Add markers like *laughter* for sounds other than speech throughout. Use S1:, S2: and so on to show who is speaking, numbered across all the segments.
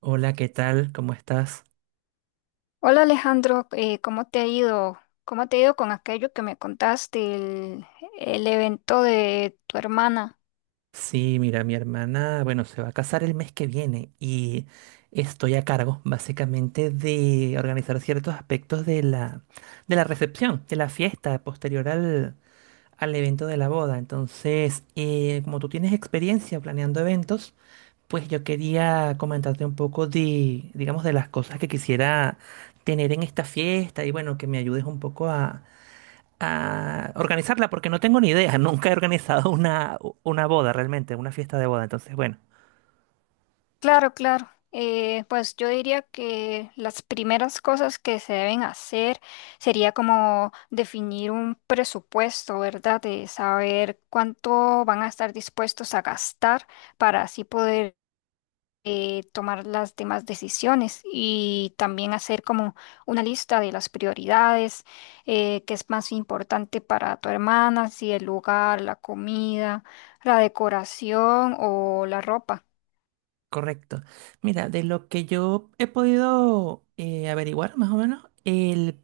S1: Hola, ¿qué tal? ¿Cómo estás?
S2: Hola Alejandro, ¿cómo te ha ido? ¿Cómo te ha ido con aquello que me contaste, el evento de tu hermana?
S1: Sí, mira, mi hermana, bueno, se va a casar el mes que viene y estoy a cargo básicamente de organizar ciertos aspectos de la recepción, de la fiesta posterior al evento de la boda. Entonces, como tú tienes experiencia planeando eventos, pues yo quería comentarte un poco de, digamos, de las cosas que quisiera tener en esta fiesta y bueno, que me ayudes un poco a organizarla porque no tengo ni idea. *laughs* Nunca he organizado una boda realmente, una fiesta de boda. Entonces, bueno,
S2: Claro, claro. Pues yo diría que las primeras cosas que se deben hacer sería como definir un presupuesto, ¿verdad? De saber cuánto van a estar dispuestos a gastar para así poder tomar las demás decisiones y también hacer como una lista de las prioridades, qué es más importante para tu hermana, si el lugar, la comida, la decoración o la ropa.
S1: correcto. Mira, de lo que yo he podido averiguar más o menos, el,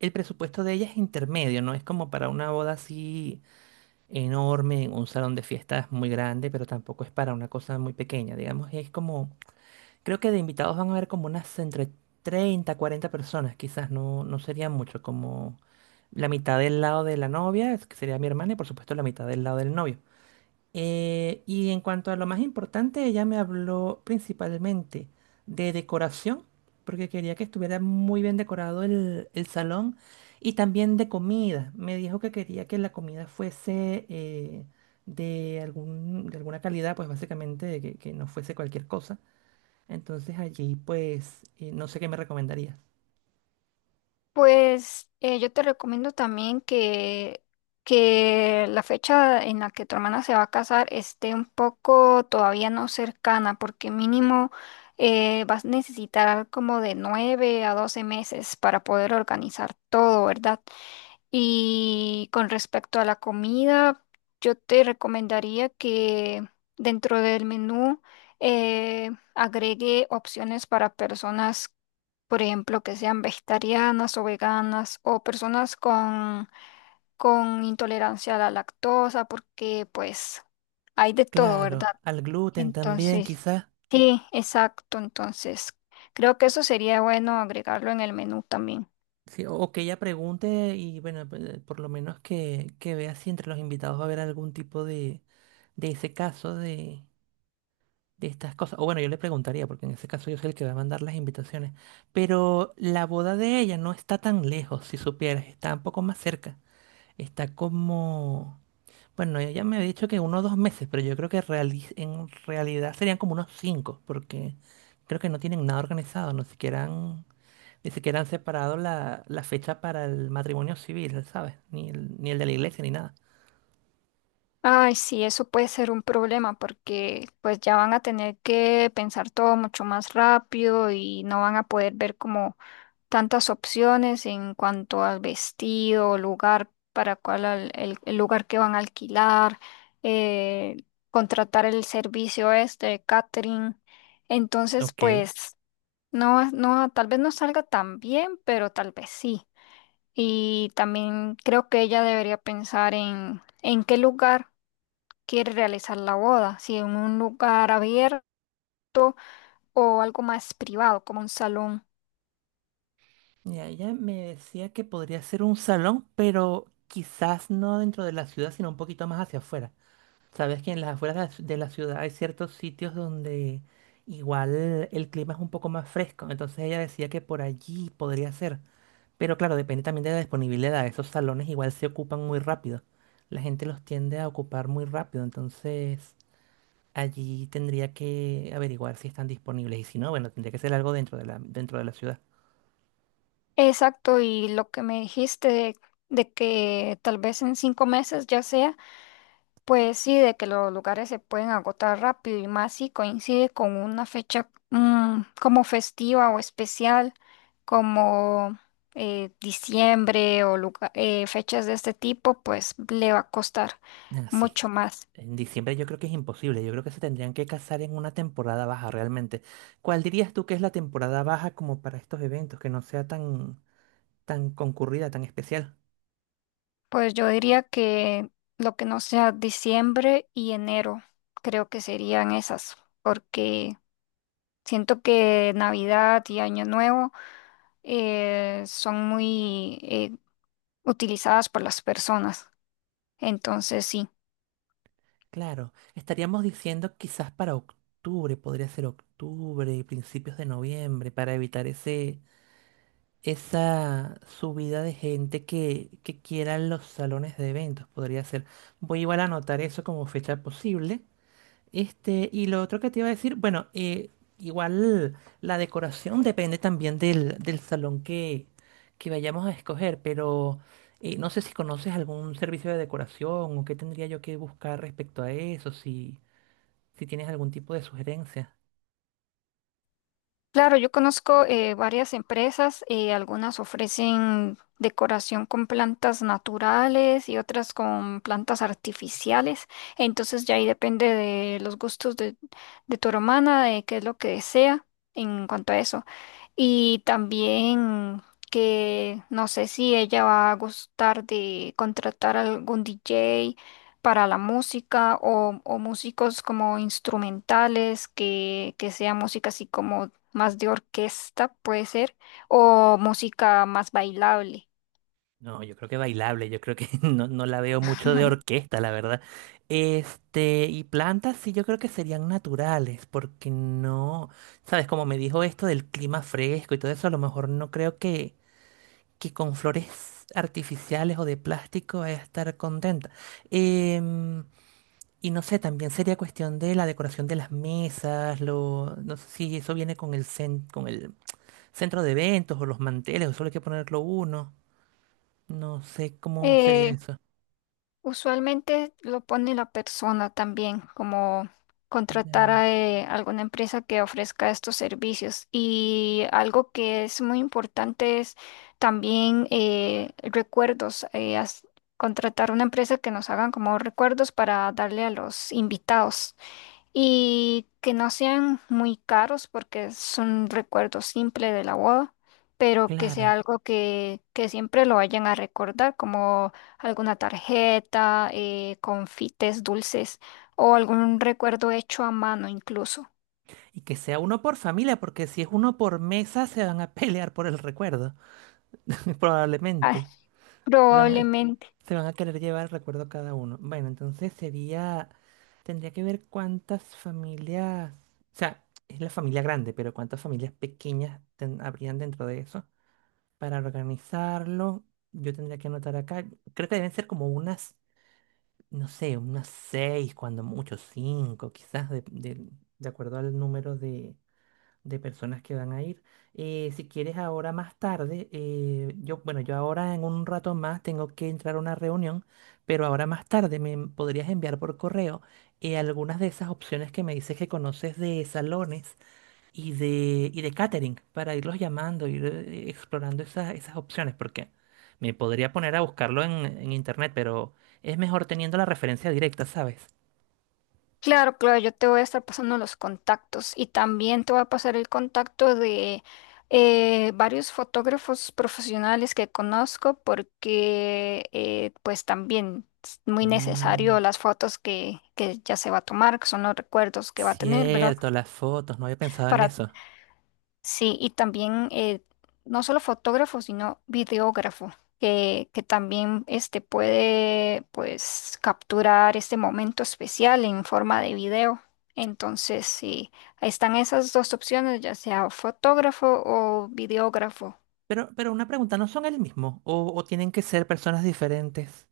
S1: el presupuesto de ella es intermedio, no es como para una boda así enorme, un salón de fiestas muy grande, pero tampoco es para una cosa muy pequeña. Digamos, es como. Creo que de invitados van a haber como unas entre 30, 40 personas, quizás no, no sería mucho, como la mitad del lado de la novia, es que sería mi hermana, y por supuesto la mitad del lado del novio. Y en cuanto a lo más importante, ella me habló principalmente de decoración, porque quería que estuviera muy bien decorado el salón, y también de comida. Me dijo que quería que la comida fuese de algún, de alguna calidad, pues básicamente de que no fuese cualquier cosa, entonces allí pues no sé qué me recomendarías.
S2: Pues yo te recomiendo también que la fecha en la que tu hermana se va a casar esté un poco todavía no cercana, porque mínimo vas a necesitar como de 9 a 12 meses para poder organizar todo, ¿verdad? Y con respecto a la comida, yo te recomendaría que dentro del menú eh, agregue opciones para personas, por ejemplo, que sean vegetarianas o veganas o personas con intolerancia a la lactosa, porque pues hay de todo,
S1: Claro,
S2: ¿verdad?
S1: al gluten también
S2: Entonces,
S1: quizás.
S2: sí, exacto, entonces creo que eso sería bueno agregarlo en el menú también.
S1: Sí, o que ella pregunte y bueno, por lo menos que vea si entre los invitados va a haber algún tipo de ese caso de estas cosas. O bueno, yo le preguntaría, porque en ese caso yo soy el que va a mandar las invitaciones. Pero la boda de ella no está tan lejos, si supieras, está un poco más cerca. Está como... Bueno, ella me había dicho que uno o dos meses, pero yo creo que en realidad serían como unos cinco, porque creo que no tienen nada organizado, no siquiera han, ni siquiera han separado la fecha para el matrimonio civil, ¿sabes? Ni el de la iglesia, ni nada.
S2: Ay, sí, eso puede ser un problema porque pues ya van a tener que pensar todo mucho más rápido y no van a poder ver como tantas opciones en cuanto al vestido, lugar para cuál al- el lugar que van a alquilar, eh, contratar el servicio este de catering. Entonces,
S1: Ok.
S2: pues no, tal vez no salga tan bien, pero tal vez sí. Y también creo que ella debería pensar en qué lugar quiere realizar la boda, si en un lugar abierto o algo más privado, como un salón.
S1: Y ella me decía que podría ser un salón, pero quizás no dentro de la ciudad, sino un poquito más hacia afuera. Sabes que en las afueras de la de la ciudad hay ciertos sitios donde igual el clima es un poco más fresco. Entonces ella decía que por allí podría ser. Pero claro, depende también de la disponibilidad. Esos salones igual se ocupan muy rápido. La gente los tiende a ocupar muy rápido, entonces allí tendría que averiguar si están disponibles. Y si no, bueno, tendría que ser algo dentro de la ciudad.
S2: Exacto, y lo que me dijiste de que tal vez en 5 meses ya sea, pues sí, de que los lugares se pueden agotar rápido y más si coincide con una fecha como festiva o especial, como diciembre o fechas de este tipo, pues le va a costar
S1: Ah, sí.
S2: mucho más.
S1: En diciembre yo creo que es imposible. Yo creo que se tendrían que casar en una temporada baja realmente. ¿Cuál dirías tú que es la temporada baja como para estos eventos, que no sea tan, tan concurrida, tan especial?
S2: Pues yo diría que lo que no sea diciembre y enero, creo que serían esas, porque... Siento que Navidad y Año Nuevo son muy utilizadas por las personas. Entonces, sí.
S1: Claro, estaríamos diciendo quizás para octubre, podría ser octubre, principios de noviembre, para evitar ese, esa subida de gente que quiera los salones de eventos, podría ser. Voy igual a anotar eso como fecha posible. Este, y lo otro que te iba a decir, bueno, igual la decoración depende también del salón que vayamos a escoger, pero no sé si conoces algún servicio de decoración o qué tendría yo que buscar respecto a eso, si tienes algún tipo de sugerencia.
S2: Claro, yo conozco varias empresas, algunas ofrecen decoración con plantas naturales y otras con plantas artificiales. Entonces, ya ahí depende de los gustos de tu hermana, de qué es lo que desea en cuanto a eso. Y también que no sé si ella va a gustar de contratar algún DJ para la música o músicos como instrumentales, que sea música así como más de orquesta, puede ser, o música más bailable.
S1: No, yo creo que bailable, yo creo que *laughs* no, no la veo mucho de orquesta, la verdad. Este, y plantas sí yo creo que serían naturales, porque no, sabes, como me dijo esto del clima fresco y todo eso, a lo mejor no creo que con flores artificiales o de plástico vaya a estar contenta. Em, y no sé, también sería cuestión de la decoración de las mesas, lo, no sé si eso viene con el, con el centro de eventos o los manteles, o solo hay que ponerlo uno. No sé cómo sería
S2: Eh,
S1: eso.
S2: Usualmente lo pone la persona también, como contratar
S1: Ya,
S2: a alguna empresa que ofrezca estos servicios. Y algo que es muy importante es también recuerdos, contratar una empresa que nos hagan como recuerdos para darle a los invitados y que no sean muy caros porque son recuerdos simples de la boda, pero que
S1: claro.
S2: sea algo que siempre lo vayan a recordar, como alguna tarjeta, confites dulces o algún recuerdo hecho a mano incluso.
S1: Y que sea uno por familia, porque si es uno por mesa, se van a *laughs* pelear por el recuerdo. *laughs*
S2: Ah,
S1: Probablemente. Van a-
S2: probablemente.
S1: se van a querer llevar el recuerdo cada uno. Bueno, entonces sería. Tendría que ver cuántas familias. O sea, es la familia grande, pero cuántas familias pequeñas habrían dentro de eso. Para organizarlo, yo tendría que anotar acá. Creo que deben ser como unas. No sé, unas seis, cuando mucho, cinco, quizás, de acuerdo al número de personas que van a ir. Si quieres ahora más tarde, yo, bueno, yo ahora en un rato más tengo que entrar a una reunión, pero ahora más tarde me podrías enviar por correo algunas de esas opciones que me dices que conoces de salones y de catering para irlos llamando, ir explorando esas, esas opciones, porque me podría poner a buscarlo en internet, pero es mejor teniendo la referencia directa, ¿sabes?
S2: Claro, claro, yo te voy a estar pasando los contactos y también te voy a pasar el contacto de varios fotógrafos profesionales que conozco porque pues también es muy
S1: Mm,
S2: necesario las fotos que ya se va a tomar, que son los recuerdos que va a tener, ¿verdad?
S1: cierto, las fotos, no había pensado en eso.
S2: Sí, y también no solo fotógrafo, sino videógrafo, que también este, puede pues, capturar este momento especial en forma de video. Entonces, sí, ahí están esas dos opciones, ya sea fotógrafo o videógrafo.
S1: Pero una pregunta, ¿no son el mismo? O tienen que ser personas diferentes?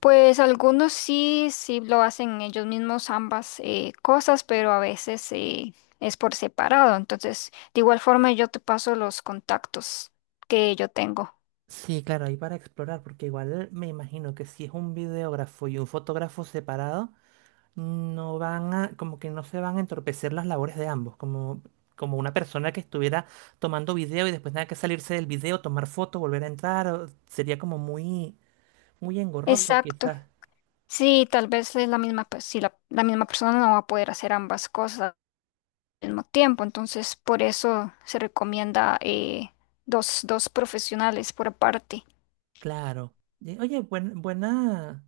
S2: Pues algunos sí, sí lo hacen ellos mismos ambas cosas, pero a veces es por separado. Entonces, de igual forma, yo te paso los contactos que yo tengo.
S1: Sí, claro, ahí para explorar, porque igual me imagino que si es un videógrafo y un fotógrafo separado no van a, como que no se van a entorpecer las labores de ambos, como, como una persona que estuviera tomando video y después tenga que salirse del video, tomar foto, volver a entrar, o- sería como muy, muy engorroso
S2: Exacto.
S1: quizás.
S2: Sí, tal vez es la misma, pues, si la misma persona no va a poder hacer ambas cosas al mismo tiempo, entonces por eso se recomienda dos profesionales por aparte.
S1: Claro. Y- Oye, buena,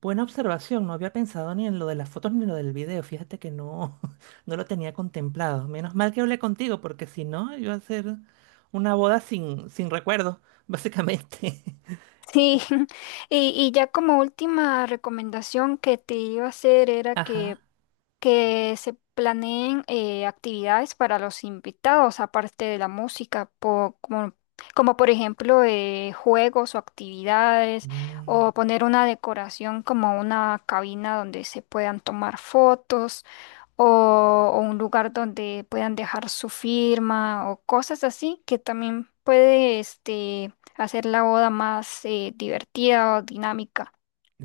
S1: buena observación, no había pensado ni en lo de las fotos ni en lo del video, fíjate que no, *laughs* no lo tenía contemplado. Menos mal que hablé contigo, porque si no, iba a ser una boda sin, sin recuerdos, básicamente.
S2: Sí, *laughs* y ya como última recomendación que te iba a hacer
S1: *laughs*
S2: era
S1: Ajá.
S2: que se planeen actividades para los invitados, aparte de la música, como, como por ejemplo juegos o actividades, o poner una decoración como una cabina donde se puedan tomar fotos, o un lugar donde puedan dejar su firma, o cosas así, que también puede este, hacer la boda más divertida o dinámica.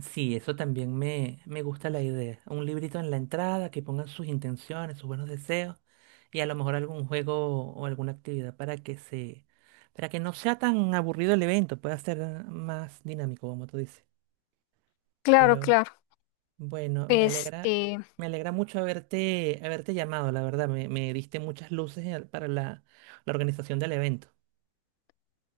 S1: Sí, eso también me gusta la idea. Un librito en la entrada que pongan sus intenciones, sus buenos deseos y a lo mejor algún juego o alguna actividad para que se, para que no sea tan aburrido el evento, pueda ser más dinámico, como tú dices.
S2: Claro,
S1: Pero
S2: claro.
S1: bueno, me alegra,
S2: Este.
S1: me alegra mucho haberte llamado, la verdad. Me diste muchas luces para la organización del evento.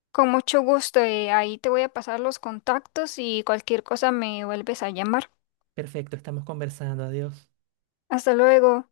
S2: Con mucho gusto, ahí te voy a pasar los contactos y cualquier cosa me vuelves a llamar.
S1: Perfecto, estamos conversando. Adiós.
S2: Hasta luego.